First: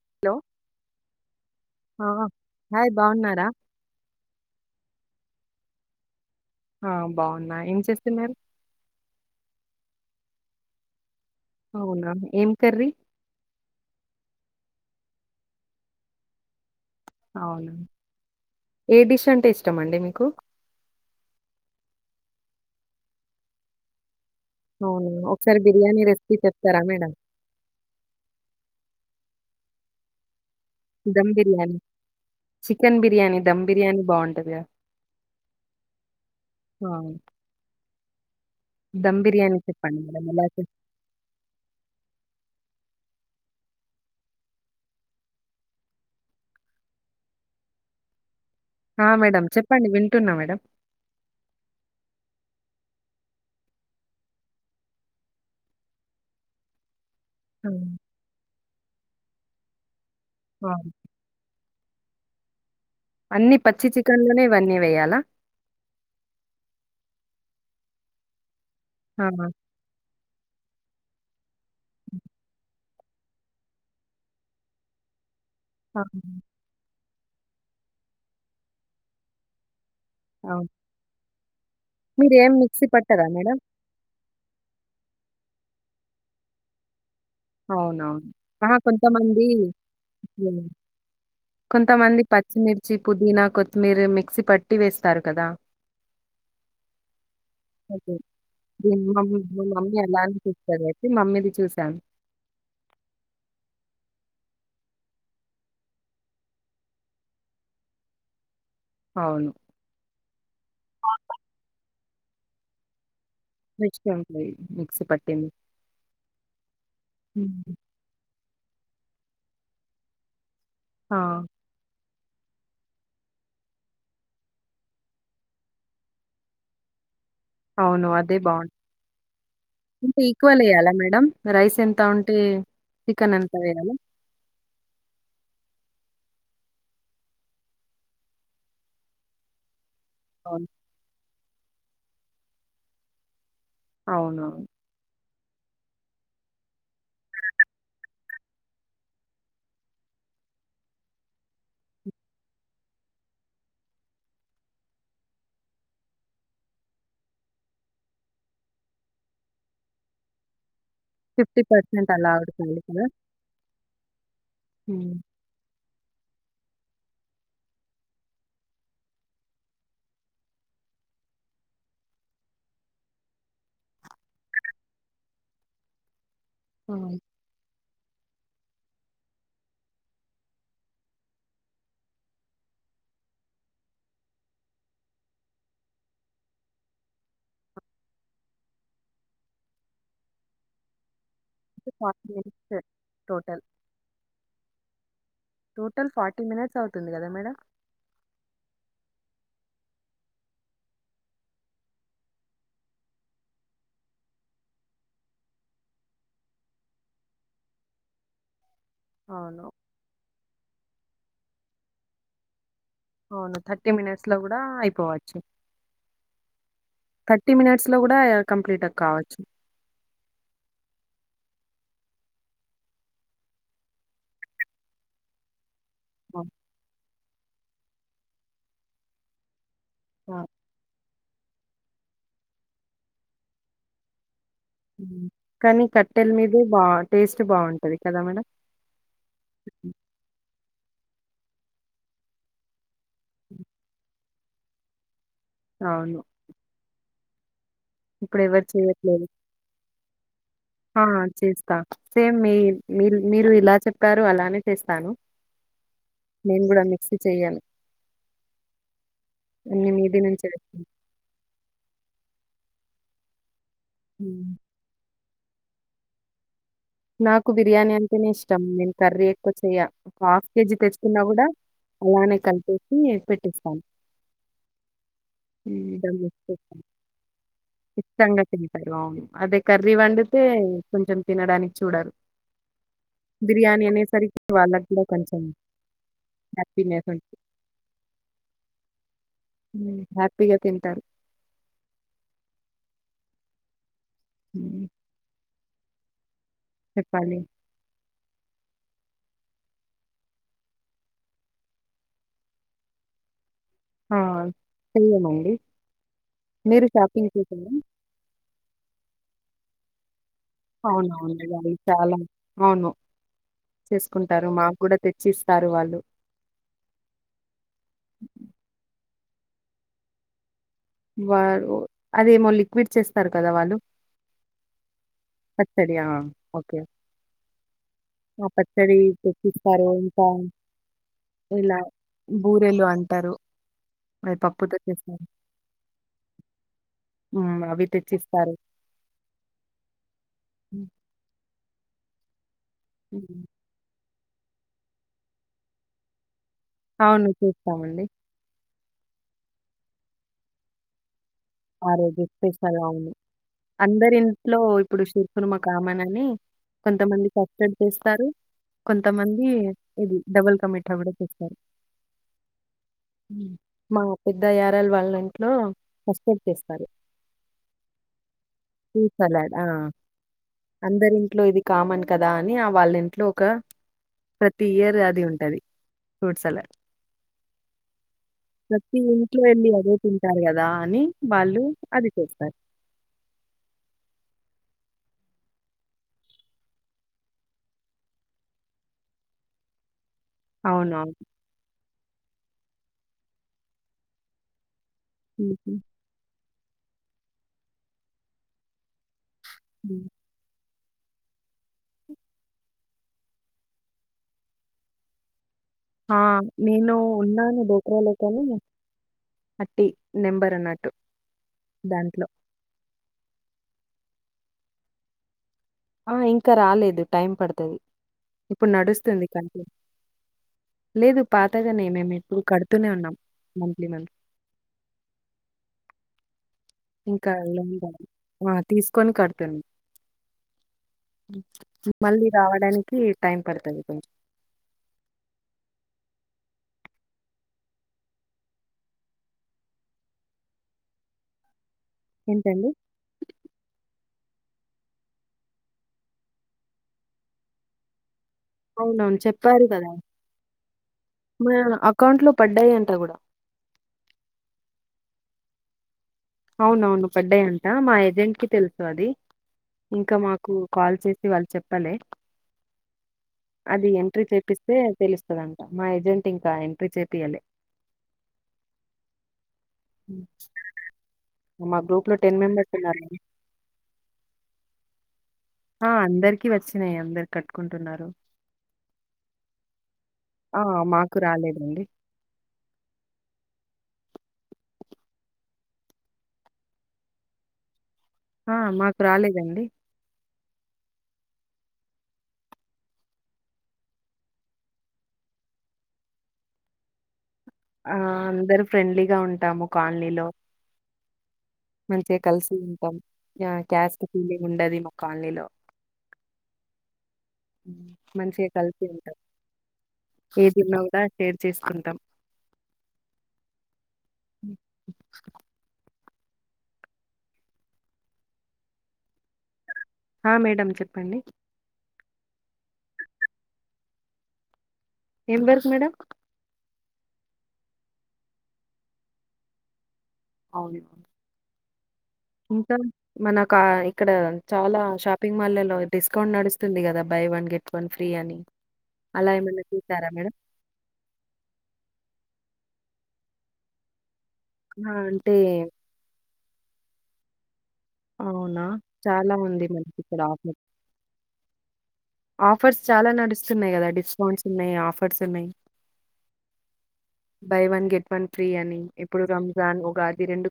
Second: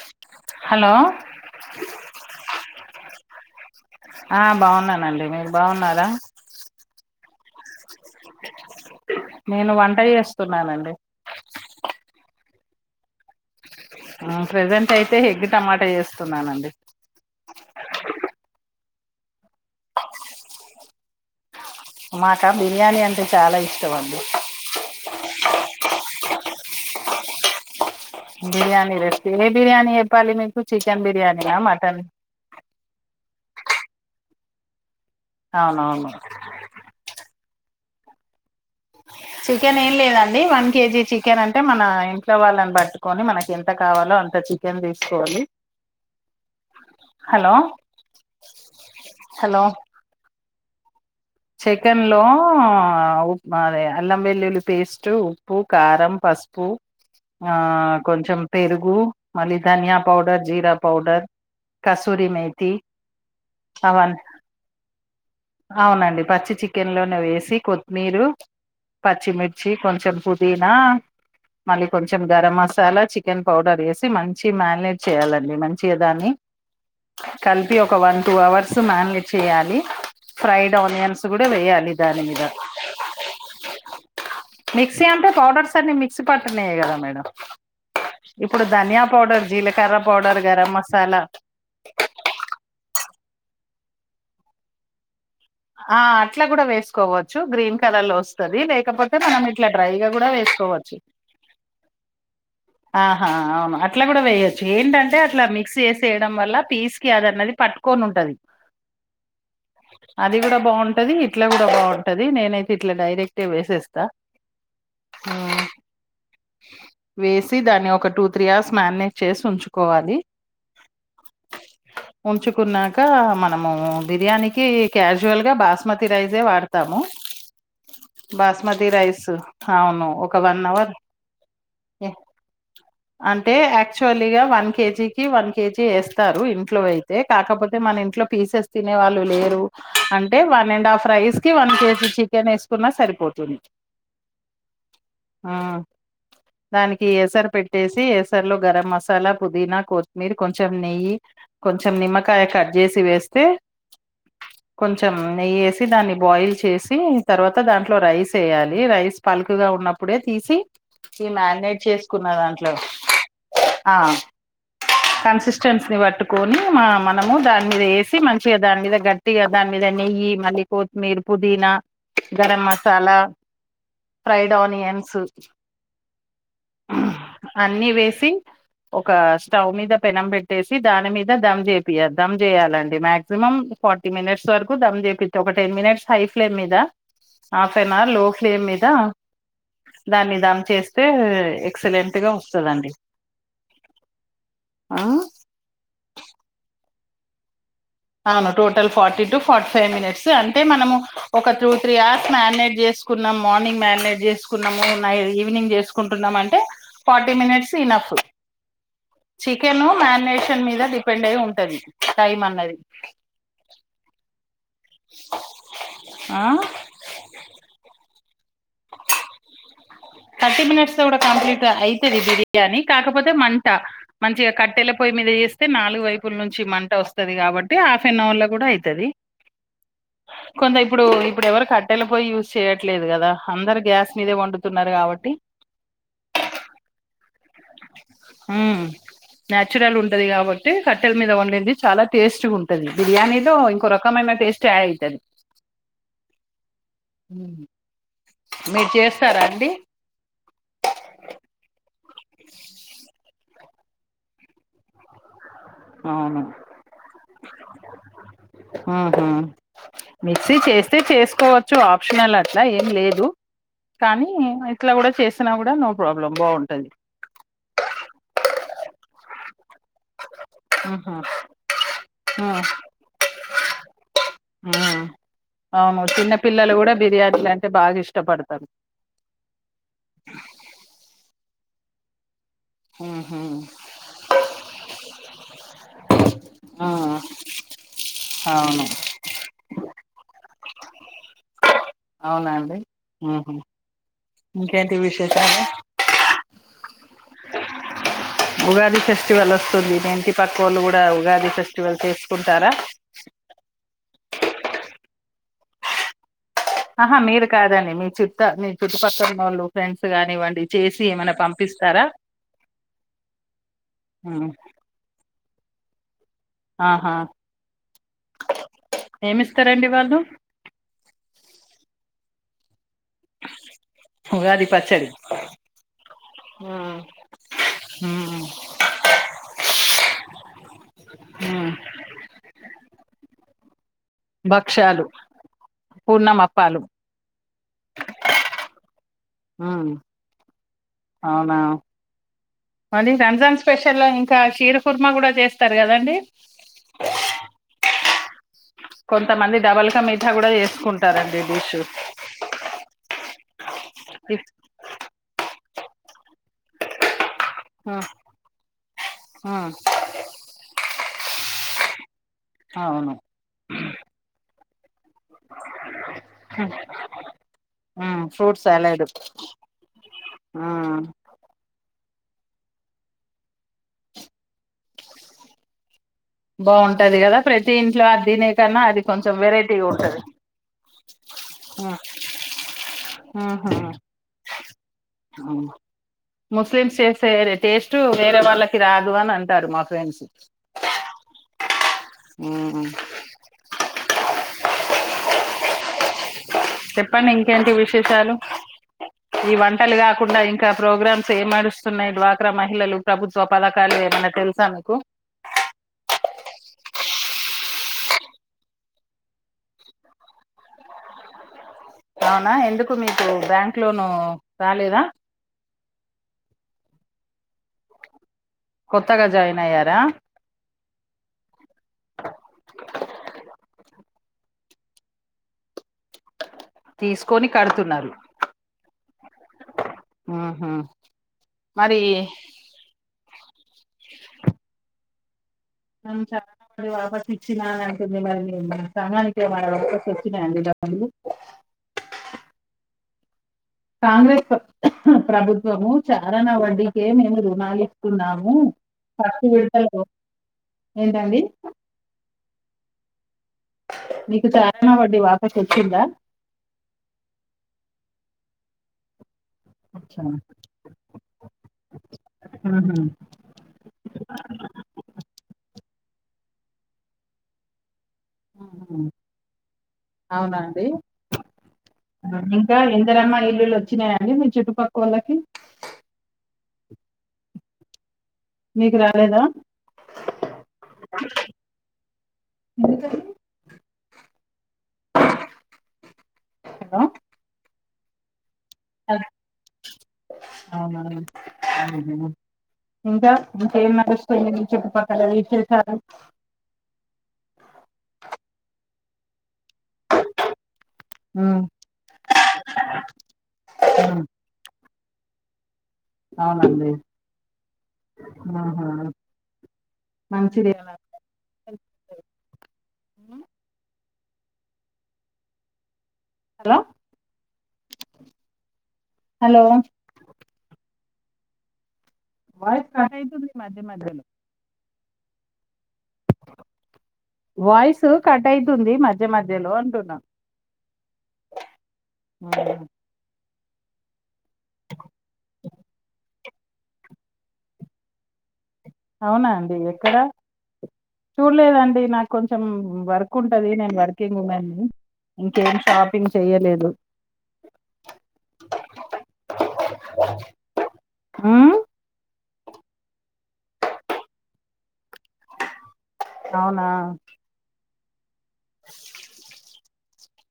Hello hello బాగున్నారా బా ఆ బాగున్నానండి మీరు బాగున్నారా ఆ బాగున్నా ఏం చేస్తున్నారు నేను వంట చేస్తున్నానండి అవునా ఏం కర్రీ ఆ ప్రజెంట్ అయితే ఎగ్ టమాటా చేస్తున్నానండి అవునా ఏ డిష్ అంటే ఇష్టం అండి మీకు మాక బిర్యానీ అంటే చాలా ఇష్టం అండి అవును ఒకసారి బిర్యానీ రెసిపి చెప్ స్తరా మేడం బిర్యానీ రెసిపి ఏ బిర్యానీ ఏప్పాలి మీకు చికెన్ దమ్ బిర్యానీయా బిర్యానీ మటన్ చికెన్ బిర్యానీ ధమ్ బిర్యానీ బాగుంటదిగా అవునవును ఆ దమ్ బిర్యానీ చికెన్ ఏం చెప్పండి మేడం లేదండి ఎలా చే వన్ కేజీ చికెన్ అంటే మన ఇంట్లో వాళ్ళని బట్టు కొని మనకి ఎంత కావాలో అంత చికెన్ తీసుకోవాలి హలో ఆ మేడం హలో చెప్పండి వింటున్నా మేడం చికెన్ లో ఉ అది అల్లం వెల్లుల్లి పేస్ట్ ఉప్పు కారం పసుపు ఆ కొంచెం పెరుగు మలిధాన్యా పౌడర్ ఆ. జీరా పౌడర్ కసూరి మే అన్ని పచ్చి చికెన్లోనే ఇవన్నీ వేయాలా అవునండి పచ్చి చికెన్ లోనే వేసి కొత్తిమీరు ఆ పచ్చిమిర్చి కొంచెం పుదీనా మళ్ళీ కొంచెం గరం మసాలా చికెన్ పౌడర్ వేసి మంచి మ్యారినేట్ చేయాల ని మంచిగా ఆ దాన్ని కలిపి ఒక వన్ టూ అవర్స్ మ్యారినేట్ చేయాలి ఆ. ఫ్రైడ్ ఓనియన్స్ గుడా వెయ్యాలి ఏ మీరు దానిమీద ఏం మిక్సీ పట్టరా మేడం మిక్సి అంటే పౌడర్స్ తన్ని మిక్సీ పటర్నేయ కదా మేడం అవునవును ఇప్పుడు హ హా ధనియా పౌడర్ కొంతమంది జీలకర్ర పౌడర్ గరం మసాలా [inaudible] కొంతమంది పచ్చిమిర్చి పుదీనా కొత్తిమీర మిక్సీ పట్టి వేస్తారు కదా! ఆ అట్లా కూడా వేసుకోవచ్చు గ్రీన్ కలర్ ఓకే. లో వస్తది దీన్ని లేకపోతే మమ్ మనం మా ఇట్లా మమ్మీ డ్రైగా కూడా అలానే చేస్తది వేసుకోవచ్చు అయితే మమ్మీది చూసాను. ఆహా అవును అట్లా కూడా వేయొచ్చు ఏంటంటే అట్లా మిక్స్ ఏసేయడం వల్ల పీస్ కి అదన్నది పట్టుకొని ఉంటది అవును. అది కూడా బాగుంటది ఇట్లా కూడా బాగుం టది నేనైతే ఇట్లా డైరెక్ట్ వేసేస్తా మిక్స్ పట్టింది ఉమ్, మ్మ్ దని ఒక టూ త్రీ అవర్స్ మ్యారనేట్ చేసి ఉంచుకోవాలి ఆ ఉంచుకున్నాక మనము బిర్యానీకి క్యాజువల్ గా బాస్మతి రైస్ ఏ వాడతాము అవును అదే బాగుంటంది బాస్మతి రైస్ అవును ఇకా ఒక ఈక్వల్ వన్ వెయ్యాలా అవర్ మేడం రైస్ ఎంత ఉంటే చికెన్ అంత అంటే వేయాలా? యాక్చువల్గా వన్ కే జీ కి వన్ కే జీ వేస్త ఎత్తారు ఇంట్లో వి అయితే కాకపోతే మన ఇంట్లో పీసెస్ తినే వాళ్ళు లేరు అంటే అవును. వన్ అండ్ హాఫ్ రైస్ కి వన్ కే జీ చికెన్ వేసుకున్నా సరిపోతుంది అవునవును ఆ దానికి ఎస్ ఏసరు పెట్టేసి ఏసరులో గరం మసాలా పుదీనా కొత్తిమీర కొంచెం నెయ్యి కొంచెం నిమ్మకాయ కట్ చేసి వేస్తే కొంచెం నెయ్యేసి దాన్ని బాయిల్ చేసి తర్వాత దాంట్లో రైస్ వేయాలి రైస్ పలుకుగా ఉన్నప్పుడే తీసి ఇ మ్యానేట్ చేస్ పలావ్ ఉడికి ఉడికిన ఆ కన్సిస్టెస్సి [unintelligible] పట్టుకొని మన మనము దాని మీద వేసి మంచిగా దానిద గట్టిగా దాని మీద నెయ్యి మళ్ళీ కొతిమీర పుదీనా గరం మసాలా ఫ్రైడ్ ఆనియన్స్ హ్మ్ అన్ని వేసి ఒక స్టవ్ మీద పెనం పెట్టేసి దాని మీద దమ్ చేపియాలి దమ్ చేయాలండి మ్యాక్సిమం ఫార్టీ మినిట్స్ వరకు దమ్ చేపి ఒక టెన్ మినిట్స్ హై ఫ్లేమ్ మీద హాఫ్ అన్ అవర్ లో ఫ్లేమ్ మీద దాన్ని దమ్ చేస్తే ఎక్సలెంట్ గా [unintelligible] వస్తుందండి టోటల్ ఆ టోటల్ ఫార్టీ మినిట్స్ అవుతుంది కదా మేడం అవును total forty to forty five minutes అంటే మనము ఒక టూ త్రీ అవర్స్ మ్యారినేట్ చేసుకున్నాం మార్నింగ్ మ్యారినేట్ చేసుకున్నాము నైట్ ఈవినింగ్ చేసుకుంటున్నాము అంటే ఫార్టీ మినిట్స్ ఇనఫ్ అవును. చికెను మ్యానేట్ కెన్ మీద డిపెండ్ అయి ఉంటది టైమ్ అన్నది అవును థర్టీ మినిట్స్ లో కూడా డా అయిపోవచ్చు ఆ థర్టీ మనిట్స్ లో కూడా థర్టీ మినిట్స్ లో కూడా కంప్లీట్ గ అయితది బిర్యాని కాకపోతే మంట మంచిగా కట్టెలా పోయి మీదస్త అయితే నాలుగు వైపుల నుంచి మంట వస్తు స్తది కాబట్టి హాఫ్ అన్ అవర్ లో కూడా అయితది అబ్బా! కొంత ఇప్పుడు ఇప్పుడు ఎవరు కట్టెల పోయి యూజ్ చేయట్లేదు కదా అందర్ గ్యాస్ మీదే వండు కానీ కట్టెల మీద బా టేస్ట్ బావుంటది కదా మేడం? మ్మ్ హుహు. న్యాచురల్ ఉంటది కాబట్టి కట్టెల మీద వండింది చాలా టేస్ట్ గా ఉంటది బిర్యానీ లో ఇంకో రకమైన టేస్ట్ యాడ్ అయితది అవును హు ఇప్పుడెవరు మీరు చేయట్లేదు. చేస్తారా అండి ఆ చేస్తా సేమ్ మీ మీ మీరు ఇలా చెప్పారో అలానే చేస్తాను అవును నేను గూడా మిక్సీ చెయ్యను. ఆహు అన్ని మీది నుంచే మిక్సీ తెచ్చుకుంటా. చేస్తే చేసుకోవచ్చు ఆప్షనల్ అది అలా ఏం లేదు కానీ హ్మ్. ఇట్లా కూడా చేస్ కూడా నో ప్రాబ్లం బాగుంటుంది నాకు బిర్యానీ అంటేనే ఇష్టం నేను కర్రీ ఎక్కువ చెయ్య హాఫ్ కేజీ ఆహా తెచ్చుకున్నా కూడా అలానే ఆ కలిపెట్టి పెట్టేస్తాను ఆ అవును చిన్న పిల్లలు కూడా బిర్యానీలు అంటే బాగా ఇష్టంగా ఇష్టపడతారు తింటారు అవును అదే కర్రీ వండితే కొంచెం తినడానికి చూడరు ఉహు బిర్యానీ అనేసరికి వాళ్ళట్లో కొంచెం ఆ హ్యాపీనెస్ ఉంటుంది అవును హ్యాపీగా తింటారు అవునా అండి ఉహు హ్మ్. ఇంకేంటి విశేషాలు చెప్పాలి ఉగాది ఫెస్టివల్ వస్తుంది మీ ఇంటి పక్కుఓళ్ళు కూడా ఉగాది ఫెస్టివల్ చేసుకుంటారా ఆ చేయమండి ఆహా మీరు కాదండి మీ చుట్ట మీ చుట్టుపక్కల వాళ్ళు ఫ్రెండ్స్ గాని అవునవును వా చాలా హు అవును చేసుకుంటారు ఉమ్ మాకు కూడా తెచ్చిస్త తారు వాళ్ళు ఆహా ఏమిస్తారండి వాళ్ళు వారు అదే మొల్లి విడ్చేస్తారు కదా వాళ్ళు ఉగాది పచ్చడి పచ్చడి ఆ ఓకే ఆ ఉమ్ పచ్చడి తెచ్చిస్తారు ఇంకా ఉమ్ ఇలా బూరెలు అంటారు మరి పప్పుతో భక్ష్యాలు చేస్తా పూర్ణమప్పాలు హు అవి తెచ్చిస్తారు హ హ్మ్. అవునా మరి హ్మ్. రంజాన్ స్పెషల్ లో ఏం ఇంకా శీర కుర్మ కూడా చేస్తారు కదండి అవును. చేస్తామండి. కొంతమంది డబల్ కా మీఠా కూడా చేసుకుంటారండి డిష్ ఆ రోజు స్పెషల్ అవును అందరి ఇంట్లో ఇప్పుడు షిర్ కూర్మ కామనని కొంతమంది సప్రెడ్ చేస్తారు కొంతమంది ఆ ఆ ఇది డబుల్ కా మీఠా కూడ ఇస్తర్ అవును మా పెద్దయ్య డల్ వల్ ఇంట్లో ఆ చేస్తారు మ్మ్ ఫ్రూట్ సలాడ్ ఫ్రూట్ సలాడ్ ఆ ఆ అందరి ఇంట్లో ఇది కామ మన్ కదా అని ఆ వాళ్ళ ఇంట్లో ఒక ప్రతి ఇయర్ అది ఉంటది ఫ్రూట్ సలాడ్. బాగుంటది కదా ప్రతి ఇంట్లో అది తినే కన్నా ప్రతి అది కొంచెం ఇంట్లో ఎళ్లి వెరైటీ అదే ఉంటది తింటారు గదా! అని వాళ్ళు అది చెస్తారు ఆహా హ్మ్ ముస్లిమ్స్ చేసే టేస్ట్ వేరే వాళ్ళకి రాదు అని అంటారు మా ఫ్రెండ్స్ అవునా ఉం ఉహు చెప్పండి ఇంకేంటి విశేషాలు ఈ వంటలు హ్మ్. కాకుండా ఇంకా ఇంకా ప్రోగ్రామ్స్ ఏంనడుస్తున్నాయి డ్వాక్రా మహిళలు ప్రభుత్వ పథకాలు ఏమన్న తెలుసా మీకు ఆ నేను ఉన్నాను డోక్రాలో కానీ అట్టి నెంబర్ అన్నట్టు దాంట్లో. అవునా ఎందుకు మీ ఇప్పుడూ బ్యాంక్ లోను రాలేదా ఆ ఇంకా రాలేదు టైం పడుత తది ఇప్పుడు కొత్తగా నడుస్తుంది జాయిన్ కంటి అయ్యారా లేదు పాతగానే మేము ఎప్పుడు కడుతూనే ఉన్నాం మంత్లీ మంత్లీ ఇంకా తీసుకొని కడుతున్నారు ఆ తీసుకొని కడుతుంది మ్మ్ హ్మ్ మరి మళ్ళీ రావడానికి టైమ్ పడుతది కొంచెం చాలా వాపస్ ఇచ్చినా అని అంటకుంది మరి ప్రమానికపస్ వచ్చినాయండి డబ్బులు ఎంటండి కాంగ్రెస్ ప్రభుత్వము చారన వడ్డీకే మేము రుణాలి ఉన్నాము అవునవును. చెప్పారు కదా! ఏంటండి మా అకౌంట్‌లో పడ్డాయంట గూడా. మీకు చారానా వడ్డీ ది వాపస్ వచ్చిందా అవునవును పడ్డయంట మా ఏజెంట్ కి తెలుసు అది ఇంకా మాకు కాల్ చేసి వాళ్ళు చెప్పాలి అది ఎంట్రీ చేపిస్తే తెలుస్తుందంట మా ఏజెంట్ ఇంకా ఎంట్రీ చేపియ్యాలే హుహ్మ్ అవునా అండి మా గ్రూప్‌లో మెంబర్స్ ఇంకా ఉన్నారండి. ఇందరమ్మ ఇల్లులు వచ్చినాయ అండి మీ చుట్టుపక్కవా లకి ఆ అందరికి వచ్చినాయి అందరు కట్టుకుంటున్నారు మీకు రాలేద ఆ! మాకు రాలేదండి. ఎందుకని హలో ఆ మాకు రాలేదండి అవునా అవునా ఇంకా ఇంకేం నడుస్తుంది మీ చుట్టుపక్కల విశేషాలు ఆ అందరు ఫ్రెండ్లీగా ఉంటాము కాలనీలో విశేషాలు మంచిగా కలిసి ఉంటాం కాస్ట్ ఫీల్ంగ్ ఉండది మా కాలనీలో అవునండి మంచిగా కలిసి ఆహా ఉంటాం మంచిది ఏదున్నా అలా కూడా షేర్ చేసుకుంటాం హలో హలో ఆ మేడం చెప్పండి వాయిస్ కట్ అయితుంది మాధ్య మాధ్యలో ఏం బర్దు మేడం వాయిస్ కట్ అయితుంది మధ్య మధ్యలో అంటున్నా అవునువును ఇంకా ఉమ్. మన కా ఇక్కడ చాలా షాపింగ్ మాళ్లో డిస్కౌంట్ నడుస్తు తుంది కదా buy one get one free అని అలా అవునా ఏమన్నా అండి చూసారా ఎక్కడా మేడం? చూడలేదండి నాకు కొంచెం వర్క్ ఉంటది నేను వర్క్ చేస్తున్నాను ఆ! అంటే ఇంకేం షాపింగ్ చేయలేదు అవునా చాలా ఉంది మనకి ఇక్కడ ఆ ఆఫర్స్ చాలా నడుస్తున్నాయి కదా డిస్కౌంట్స్ ఉన్నాయి ఆఫర్స్ ఉన్నాయి అవునా వన్ ఫ్రీ అని ఇప్పుడు రంజాన్ ఉగాది ఈ రెండు